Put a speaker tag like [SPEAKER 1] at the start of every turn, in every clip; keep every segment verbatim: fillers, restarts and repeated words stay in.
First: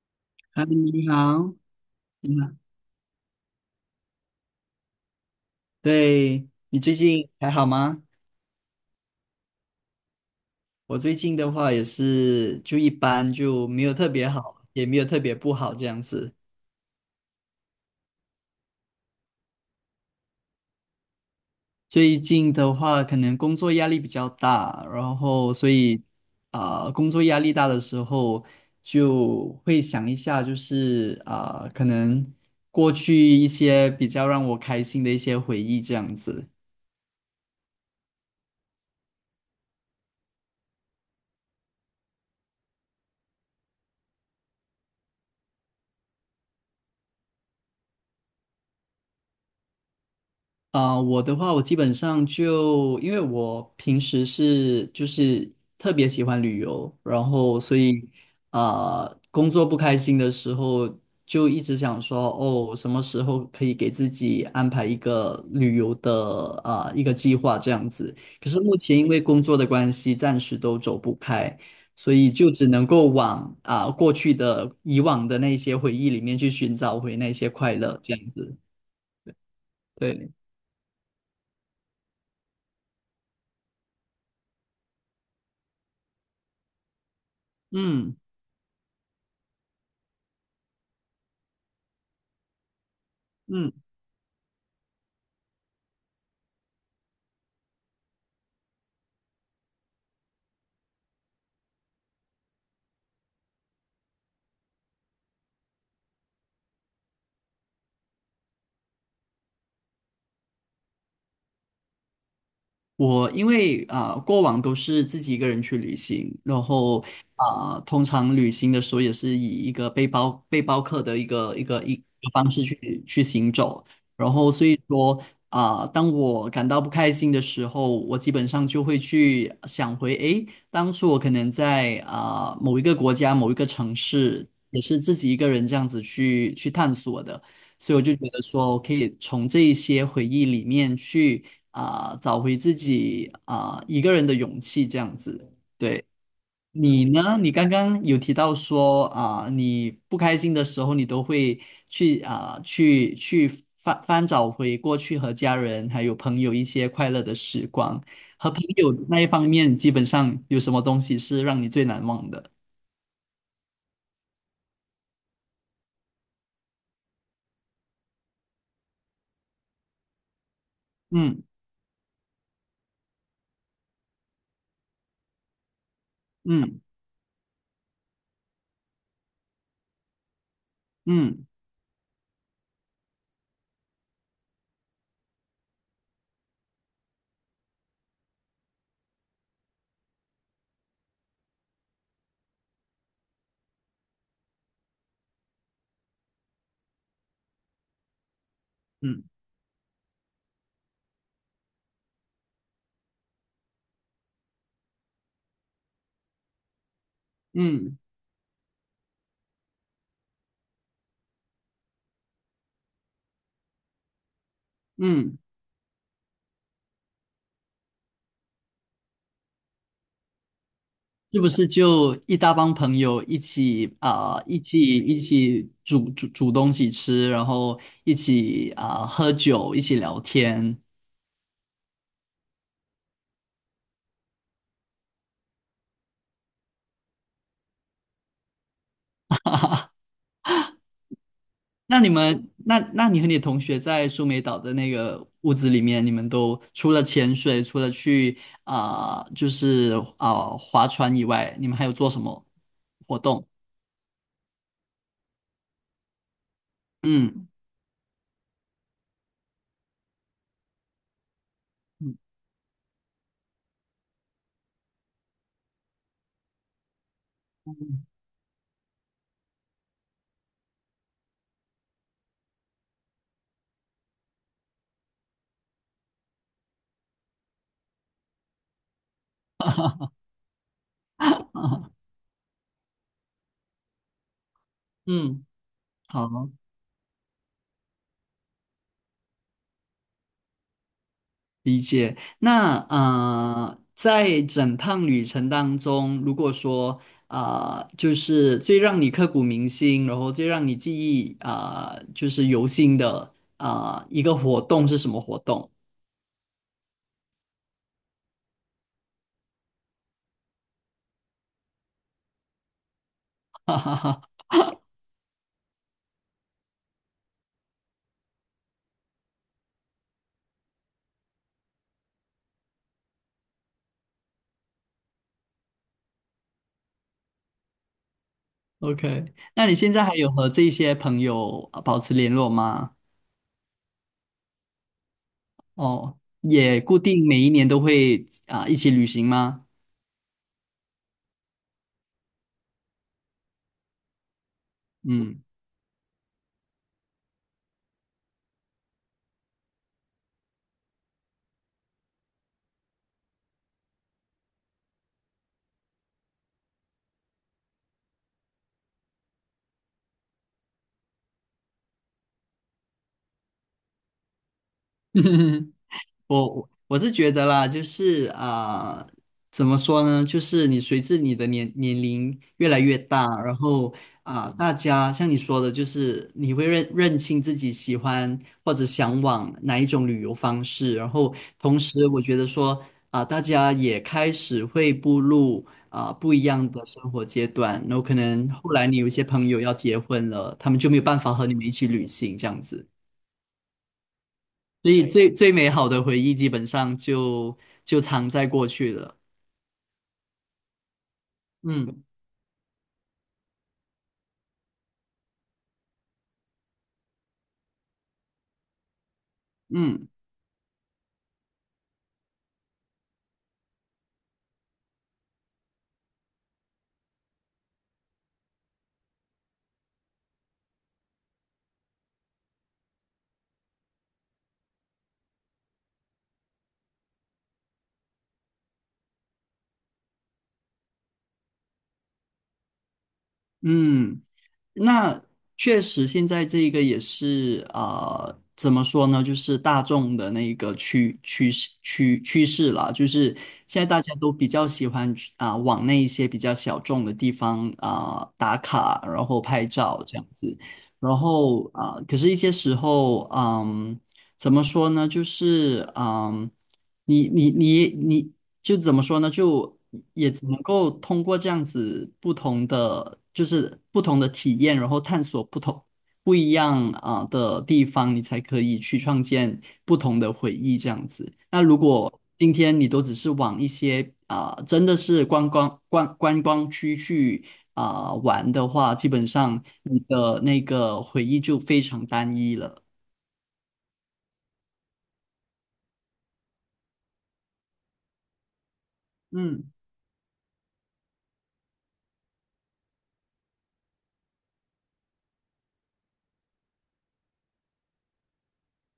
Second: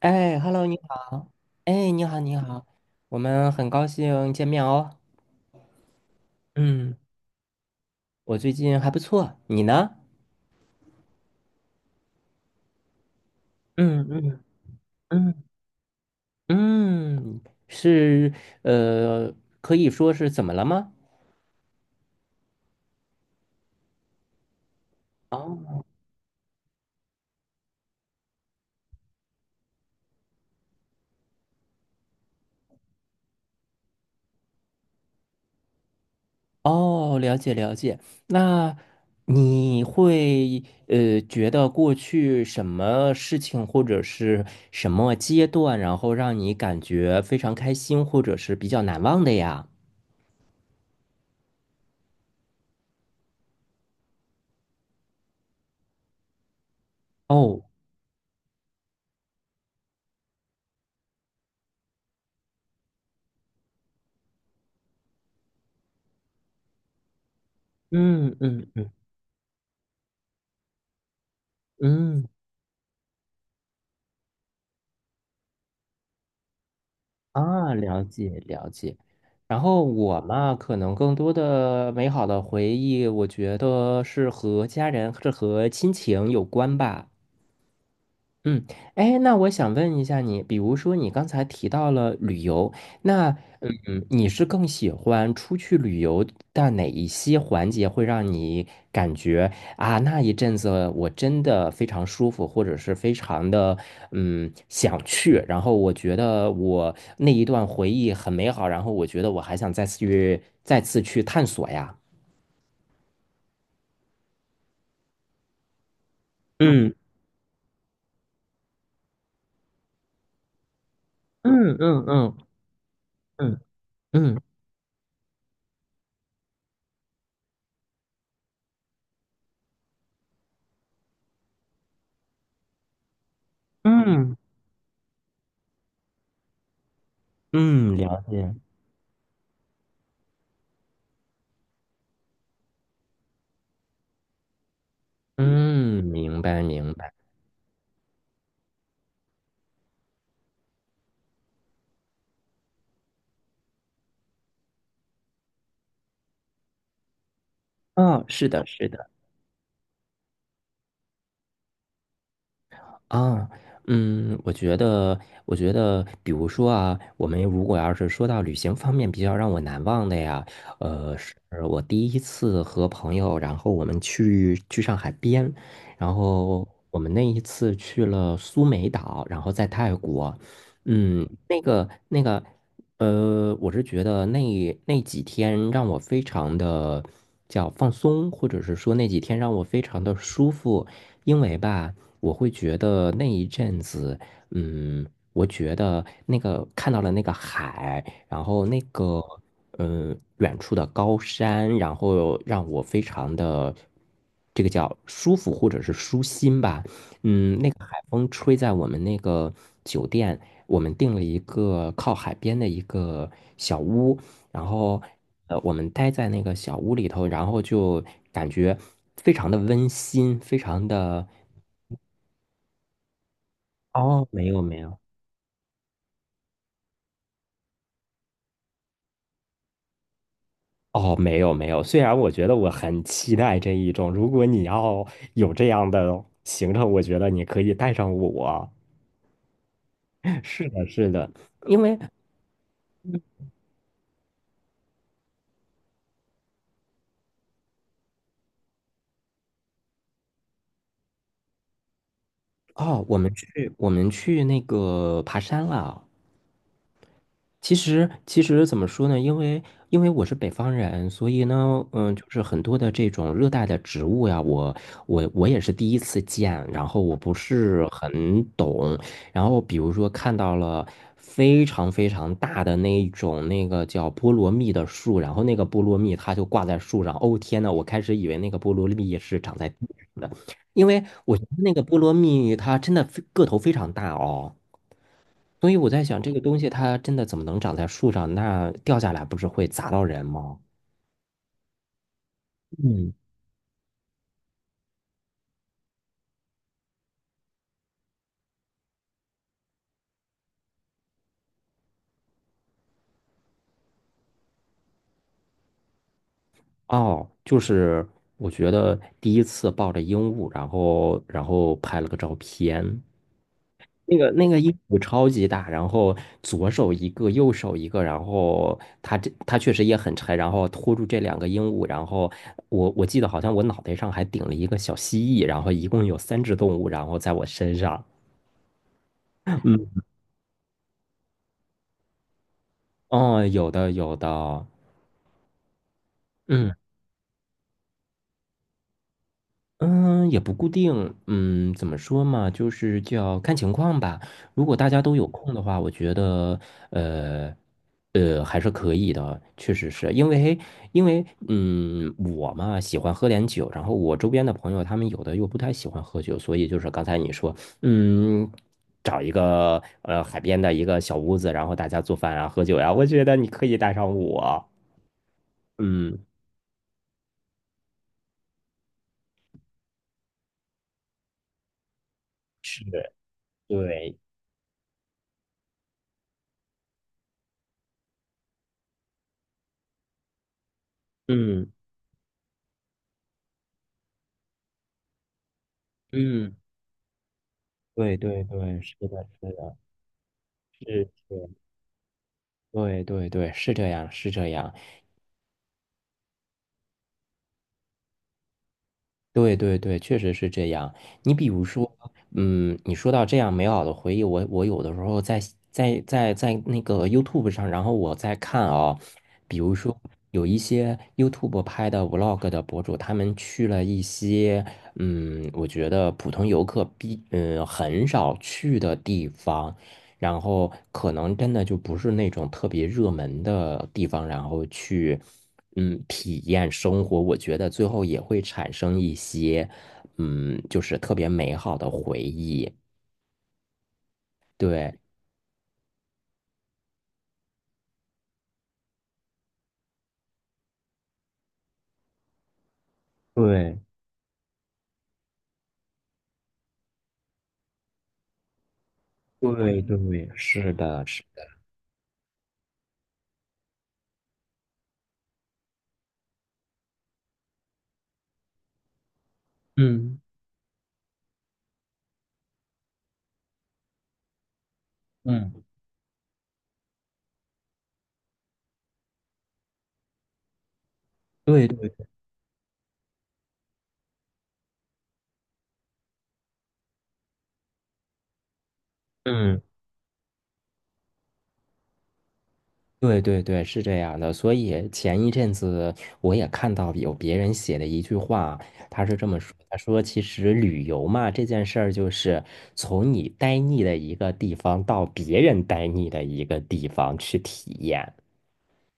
[SPEAKER 1] 哎
[SPEAKER 2] 哈嗨，
[SPEAKER 1] ，Hello，你
[SPEAKER 2] 你
[SPEAKER 1] 好。
[SPEAKER 2] 好，
[SPEAKER 1] 哎，你好，你
[SPEAKER 2] 你好。
[SPEAKER 1] 好，我们很高兴见面哦。
[SPEAKER 2] 对，你最
[SPEAKER 1] 嗯，
[SPEAKER 2] 近还好吗？
[SPEAKER 1] 我最近还不错，你呢？
[SPEAKER 2] 我最近的话也是就一般，就没有
[SPEAKER 1] 嗯
[SPEAKER 2] 特别
[SPEAKER 1] 嗯
[SPEAKER 2] 好，也没有特别
[SPEAKER 1] 嗯
[SPEAKER 2] 不好这样子。
[SPEAKER 1] 嗯，是呃，可以说是怎么了吗？
[SPEAKER 2] 最近的话，可能工作压力比较大，然后所
[SPEAKER 1] 哦
[SPEAKER 2] 以啊、工作压力大的时候，就会想一下，就是啊、可能过去一些比较让我开心的一些回忆这样子。
[SPEAKER 1] 哦，了解了解。那你会呃觉得过去什么事情或者是什么阶段，然后让你感觉非常开心，或者是比较难忘的呀？
[SPEAKER 2] 啊、我的话，我基本上就因为我平时是就是特别喜欢旅游，然后
[SPEAKER 1] 哦，
[SPEAKER 2] 所以啊，呃工作不开心的时候，就一直想说，哦，什么时候可以给自己安排一个旅游的啊、一个计划这样子。
[SPEAKER 1] 嗯
[SPEAKER 2] 可是
[SPEAKER 1] 嗯
[SPEAKER 2] 目
[SPEAKER 1] 嗯。
[SPEAKER 2] 前因为工作的关系，暂时都走不开，所
[SPEAKER 1] 嗯
[SPEAKER 2] 以就只能够往啊、过去的以往的那些回忆里面去寻找回那些
[SPEAKER 1] 啊，
[SPEAKER 2] 快乐
[SPEAKER 1] 了
[SPEAKER 2] 这样
[SPEAKER 1] 解
[SPEAKER 2] 子。
[SPEAKER 1] 了解。然后我
[SPEAKER 2] 对，
[SPEAKER 1] 嘛，可能更多的美好的回忆，我觉得是和家人，是和亲情有关吧。
[SPEAKER 2] 嗯
[SPEAKER 1] 嗯，哎，那我想问一下你，比如说你刚才提到了旅游，那
[SPEAKER 2] 嗯。
[SPEAKER 1] 嗯，你是更喜欢出去旅游的哪一些环节会让你感觉啊，那一阵子我真的非常舒服，或者是非常的嗯想去，然后我觉得我那一段回忆很美好，然后我觉得我还想再次去再次去探索呀。
[SPEAKER 2] 我因为啊、过往都是自己一个人去旅行，然
[SPEAKER 1] 嗯
[SPEAKER 2] 后啊、通常旅行的时候也是以一个背包背包客的一个一
[SPEAKER 1] 嗯
[SPEAKER 2] 个一个
[SPEAKER 1] 嗯嗯
[SPEAKER 2] 方式去去行
[SPEAKER 1] 嗯
[SPEAKER 2] 走，然
[SPEAKER 1] 嗯
[SPEAKER 2] 后所以说啊、当我感到不开心的时候，我基本上就会去想回，诶，当初我可能在啊、某一个国家某一个城
[SPEAKER 1] 嗯，
[SPEAKER 2] 市，也是自己一个人这样子去去探索的。所
[SPEAKER 1] 嗯
[SPEAKER 2] 以我就
[SPEAKER 1] 了
[SPEAKER 2] 觉得
[SPEAKER 1] 解。
[SPEAKER 2] 说，可以从这一些回忆里面去啊、找回自己啊、一个人的勇气这样子。
[SPEAKER 1] 嗯，
[SPEAKER 2] 对。
[SPEAKER 1] 明白明
[SPEAKER 2] 你
[SPEAKER 1] 白。
[SPEAKER 2] 呢？你刚刚有提到说啊、你不开心的时候，你都会去啊、去去翻翻找回过去和家人还有朋友一些快乐的时光。
[SPEAKER 1] 嗯，是
[SPEAKER 2] 和朋
[SPEAKER 1] 的，是
[SPEAKER 2] 友
[SPEAKER 1] 的。
[SPEAKER 2] 那一方面，基本上有什么东西是让你最难忘的？
[SPEAKER 1] 啊，嗯，我觉得，我觉得，比如说啊，我们如果要是说到旅行方面比较让我难忘的呀，呃，是
[SPEAKER 2] 嗯
[SPEAKER 1] 我第一次和朋友，然后我们去去上海边，然后
[SPEAKER 2] 嗯
[SPEAKER 1] 我们那一次去了苏梅岛，然后在泰国，嗯，
[SPEAKER 2] 嗯
[SPEAKER 1] 那个那个，呃，我是觉得那那几天让我非常的叫放松，或者是说那几天让我非常的舒服，因为吧。我会觉得那一阵子，嗯，我觉得那个看到了那个海，然后那个
[SPEAKER 2] 嗯
[SPEAKER 1] 嗯远处的高山，然后让我非常的这个叫舒服或者是舒心吧。嗯，那个海
[SPEAKER 2] 嗯
[SPEAKER 1] 风吹在我们那个酒店，我们订了一个靠海边的一个小屋，然后
[SPEAKER 2] 嗯。
[SPEAKER 1] 呃，我们待在那个小屋里头，然后就感觉非常的温馨，非常的
[SPEAKER 2] 是不是就一大帮朋友一起
[SPEAKER 1] 哦，
[SPEAKER 2] 啊、
[SPEAKER 1] 没
[SPEAKER 2] 一
[SPEAKER 1] 有没
[SPEAKER 2] 起
[SPEAKER 1] 有，
[SPEAKER 2] 一起煮煮煮东西吃，然后一起啊、喝酒，一起聊天？
[SPEAKER 1] 哦，没有没有。虽然我觉得我很期待这一种，如果你要有这样的行程，我觉得你可以带上我。是的，是的，因为
[SPEAKER 2] 那你们，那那你和你同学在苏梅岛的那个屋子里面，你们都除了潜水，除了去啊、就是啊、划船以外，你们还有做什么
[SPEAKER 1] 哦，我
[SPEAKER 2] 活
[SPEAKER 1] 们
[SPEAKER 2] 动？
[SPEAKER 1] 去我们去那个爬山了。
[SPEAKER 2] 嗯
[SPEAKER 1] 其实，其实怎么说呢？因为因为我是北方人，所以呢，嗯，
[SPEAKER 2] 嗯
[SPEAKER 1] 就是很多的这种热带的植物呀，我我我也是第一次见，然后我不是很懂，然后比如说看到了非常非常大的那一种那个叫菠萝蜜的树，然后那个菠萝蜜它就挂在树上，哦天呐，我开始以为那个菠萝蜜是长在地上的，因为我觉得那个菠萝蜜它真的非个头非常大哦。
[SPEAKER 2] 嗯，
[SPEAKER 1] 所以我在想，这个
[SPEAKER 2] 好。
[SPEAKER 1] 东西它真的怎么能长在树上？那掉下来不是会砸到人吗？
[SPEAKER 2] 理解。那
[SPEAKER 1] 嗯
[SPEAKER 2] 呃，在整趟旅程当中，如果说啊、呃就是最让你刻骨铭心，然后最让你记忆啊、呃就是犹新的啊、呃一个活动是什么活动
[SPEAKER 1] 哦，就是我觉得第一次抱着鹦鹉，然后然后拍了个照片，那个那个鹦鹉超级大，然后左手一个，右手一个，然后它这它确实也很沉，然后拖住这两个鹦鹉，然后我我记得好像我脑袋上还顶了一个小蜥蜴，然后一共有三只动物，然后在我身上，
[SPEAKER 2] ？OK，那你现
[SPEAKER 1] 嗯，
[SPEAKER 2] 在还有和这些朋友呃保持联络吗？
[SPEAKER 1] 哦，有的有的，
[SPEAKER 2] 哦，
[SPEAKER 1] 嗯。
[SPEAKER 2] 也固定每一年都会啊、一起旅行吗？
[SPEAKER 1] 嗯，也不固定，嗯，怎么说嘛，就是叫看情况吧。如果大家都有
[SPEAKER 2] 嗯。
[SPEAKER 1] 空的话，我觉得，呃，呃，还是可以的，确实是因为，因为，嗯，我嘛喜欢喝点酒，然后我周边的朋友他们有的又不太喜欢喝酒，所以就是刚才你说，嗯，找一个呃海边的一个小屋子，然后大家做饭啊，喝酒呀，我觉得你可以带上我，嗯，
[SPEAKER 2] 我我是觉得啦，就是啊、怎么说呢？就是你随着你的年年龄越来越大，然后
[SPEAKER 1] 对，
[SPEAKER 2] 啊、大家像你说的，就是你会认认清自己喜欢或者向往哪一种旅游方式，然后
[SPEAKER 1] 嗯
[SPEAKER 2] 同时我觉得说啊、大家也开始会步入啊、不一
[SPEAKER 1] 嗯，
[SPEAKER 2] 样的生活阶段，然后可
[SPEAKER 1] 对对
[SPEAKER 2] 能后
[SPEAKER 1] 对，
[SPEAKER 2] 来
[SPEAKER 1] 是
[SPEAKER 2] 你有一些
[SPEAKER 1] 的，
[SPEAKER 2] 朋
[SPEAKER 1] 是
[SPEAKER 2] 友要
[SPEAKER 1] 的。
[SPEAKER 2] 结婚了，他们就没有
[SPEAKER 1] 是
[SPEAKER 2] 办法和
[SPEAKER 1] 是
[SPEAKER 2] 你们一起旅行这样子。
[SPEAKER 1] 对对对，是这样，是这样，
[SPEAKER 2] 所以最最美好的回忆基本上就就藏在过去了。
[SPEAKER 1] 对对对，确实是这样。你比如说，
[SPEAKER 2] 嗯
[SPEAKER 1] 嗯，你说到这样美好的回忆，我我有的时候在在在在那个 YouTube 上，然后我在看啊、比如说
[SPEAKER 2] 嗯
[SPEAKER 1] 有一些 YouTube 拍的 Vlog 的博主，他们去了一些，嗯，我觉得普通游客必嗯很少去的地方。然后可能真的就不是那种特别热门的地方，然后去嗯体验生活，我觉得最后也会产生一些嗯就是特别美好的回忆。
[SPEAKER 2] 嗯，
[SPEAKER 1] 对
[SPEAKER 2] 那确实，现在这个也是啊、呃怎么说呢？就是大众的那个趋趋势趋趋势啦，就是
[SPEAKER 1] 对
[SPEAKER 2] 现在大家都比较喜欢去啊、往那一些比较小众的地方啊、打卡，然后拍
[SPEAKER 1] 对
[SPEAKER 2] 照这样
[SPEAKER 1] 对，
[SPEAKER 2] 子。
[SPEAKER 1] 是的，
[SPEAKER 2] 然
[SPEAKER 1] 是的，
[SPEAKER 2] 后啊、可是一些时候，嗯，怎么说呢？就是，嗯，你你你你就怎么说呢？就
[SPEAKER 1] 嗯
[SPEAKER 2] 也只能够通过这样子不同的，就是不同的体验，然后探索不
[SPEAKER 1] 嗯，
[SPEAKER 2] 同不一样啊、的地方，你才可以去创建不同的回忆这样子。那
[SPEAKER 1] 对
[SPEAKER 2] 如
[SPEAKER 1] 对。
[SPEAKER 2] 果今天你都只是往一些啊、真的是观光观观光区去啊、玩的话，基本
[SPEAKER 1] 嗯。
[SPEAKER 2] 上你的那个回忆就非常单一了。
[SPEAKER 1] 对对对，是这样的。所以前一阵子我也看到有别人写的一句话，他是这么说：
[SPEAKER 2] 嗯。
[SPEAKER 1] 他说，其实旅游嘛，这件事儿就是从你呆腻的一个地方到别人呆腻的一个地方去体验。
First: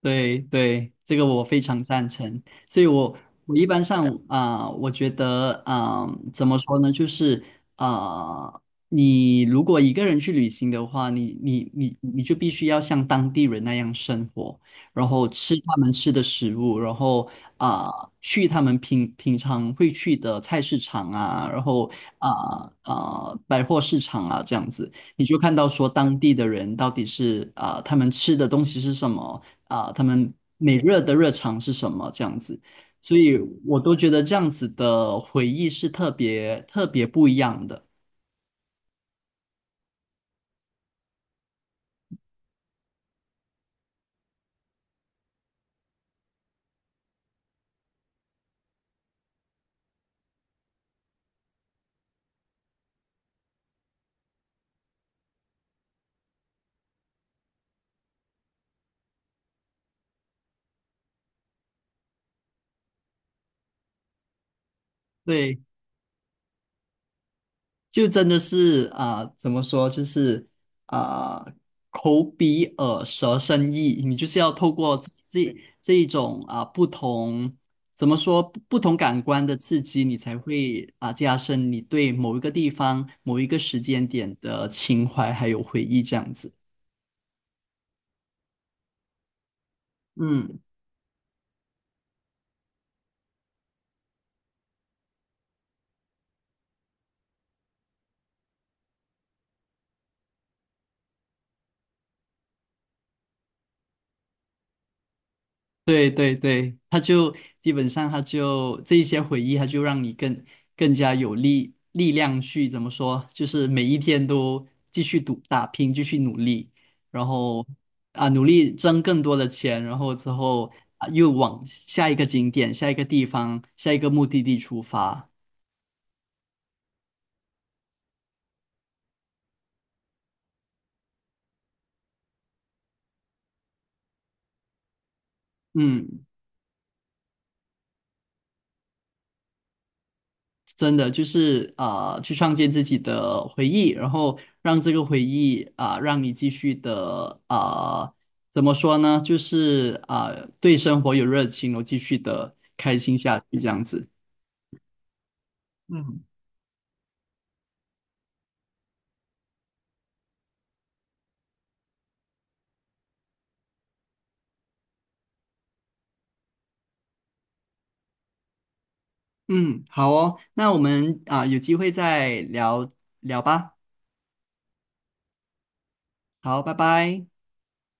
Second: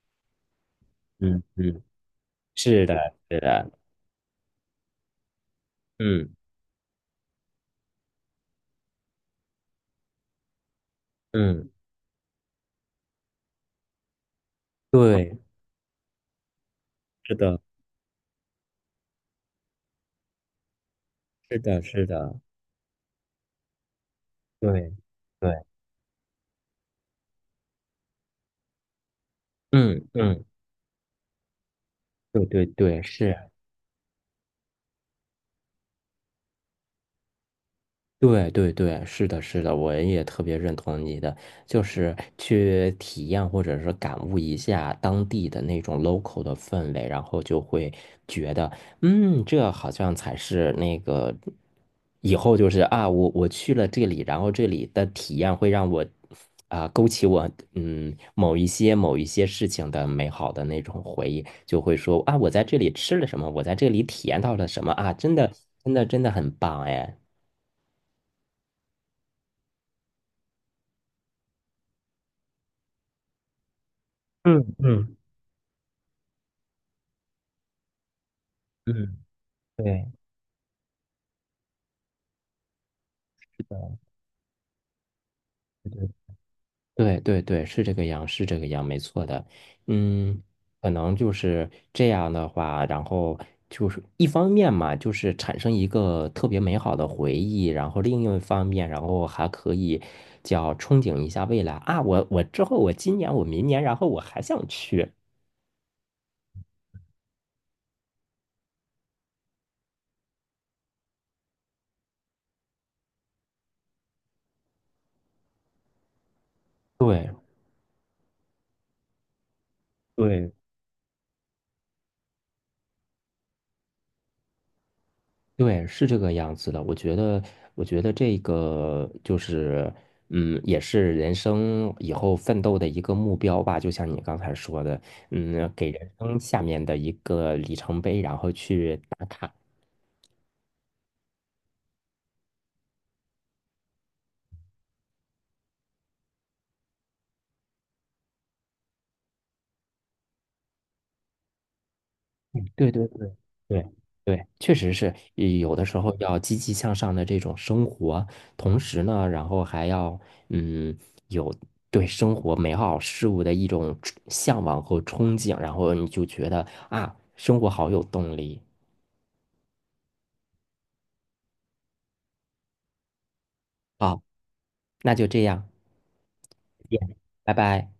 [SPEAKER 2] 对对，这个
[SPEAKER 1] 嗯
[SPEAKER 2] 我非
[SPEAKER 1] 嗯，
[SPEAKER 2] 常赞成。所
[SPEAKER 1] 是
[SPEAKER 2] 以
[SPEAKER 1] 的，
[SPEAKER 2] 我，
[SPEAKER 1] 是
[SPEAKER 2] 我一
[SPEAKER 1] 的，
[SPEAKER 2] 般上啊、我觉得啊、
[SPEAKER 1] 嗯
[SPEAKER 2] 怎么说呢？就是啊、你如果一个人去旅行的话，你
[SPEAKER 1] 嗯，
[SPEAKER 2] 你你你就必须要像当地人那样生活，然后
[SPEAKER 1] 对，
[SPEAKER 2] 吃他们吃的食物，然后
[SPEAKER 1] 是的，
[SPEAKER 2] 啊、去他们平平常会去的菜市场啊，
[SPEAKER 1] 是
[SPEAKER 2] 然
[SPEAKER 1] 的，
[SPEAKER 2] 后
[SPEAKER 1] 是的，
[SPEAKER 2] 啊啊、百货市场啊这样子，
[SPEAKER 1] 对
[SPEAKER 2] 你就看
[SPEAKER 1] 对，
[SPEAKER 2] 到说当地的人到底是啊、他们吃的东西是什么。啊，他
[SPEAKER 1] 嗯
[SPEAKER 2] 们
[SPEAKER 1] 嗯，
[SPEAKER 2] 每日的日常是什么这样
[SPEAKER 1] 对
[SPEAKER 2] 子，
[SPEAKER 1] 对对，
[SPEAKER 2] 所以
[SPEAKER 1] 是。
[SPEAKER 2] 我都觉得这样子的回忆是特别特别不一样的。
[SPEAKER 1] 对对对，是的，是的，我也特别认同你的，就是去体验或者是感悟一下当地的那种 local 的氛围，然后就会觉得，嗯，这好像才是那个以后就是啊，我我去了这里，然后这里的体验会让我啊、勾起我嗯某一些某一些事情的美好的那种回忆，就会说啊，我在这里吃了什么，我在这里体验到了什么啊，真的
[SPEAKER 2] 对，
[SPEAKER 1] 真的真的很棒哎。
[SPEAKER 2] 就真的是啊、怎么说，就是啊、口鼻耳舌身意，你就是要
[SPEAKER 1] 嗯
[SPEAKER 2] 透过这
[SPEAKER 1] 嗯。
[SPEAKER 2] 这这一种啊、不同。怎么说不不同感
[SPEAKER 1] 嗯，
[SPEAKER 2] 官的刺激，
[SPEAKER 1] 对，
[SPEAKER 2] 你才会啊加深你对某一个地方、某一个时间点的情怀还有回
[SPEAKER 1] 对
[SPEAKER 2] 忆这样子。
[SPEAKER 1] 对对对对，是这个样，是这个样，没错的。嗯，
[SPEAKER 2] 嗯。
[SPEAKER 1] 可能就是这样的话，然后就是一方面嘛，就是产生一个特别美好的回忆，然后另一方面，然后还可以叫憧憬一下未来啊，我我之后我今年我明年，然后我还想去。
[SPEAKER 2] 对对对，他就基本上他就这一些回忆，他就让你更更加有力力量去，怎么说，就是每一天都继续赌打拼，继续努力，然
[SPEAKER 1] 对。
[SPEAKER 2] 后啊努力挣更多的钱，然后之
[SPEAKER 1] 对
[SPEAKER 2] 后啊又往下一个景点、下一个地方、下一个目的地出发。
[SPEAKER 1] 对，是这个样子的。我觉得，我觉得这个就是，嗯，也是人生以后奋斗的一个目标吧。就像你刚才说的，嗯，给人
[SPEAKER 2] 嗯，
[SPEAKER 1] 生下面的一个里程碑，然后去打卡。
[SPEAKER 2] 真的就是啊、呃去创建自己的回忆，然后让这个回忆啊、让你继续的啊、怎么说呢？就是啊、对生活有热情，然后继续的
[SPEAKER 1] 嗯对
[SPEAKER 2] 开
[SPEAKER 1] 对
[SPEAKER 2] 心
[SPEAKER 1] 对
[SPEAKER 2] 下去，这样
[SPEAKER 1] 对
[SPEAKER 2] 子。
[SPEAKER 1] 对，确实是也有的时候
[SPEAKER 2] 嗯
[SPEAKER 1] 要积极向上的这种生活，同时呢，然后还要嗯有对生活美好事物的一种憧向往和憧憬，然后你就觉得啊，生活好有动力。
[SPEAKER 2] 嗯，好哦，那我们啊、有机会再聊聊吧。
[SPEAKER 1] 好，那就这样，
[SPEAKER 2] 好，拜
[SPEAKER 1] 再见
[SPEAKER 2] 拜。
[SPEAKER 1] 拜拜。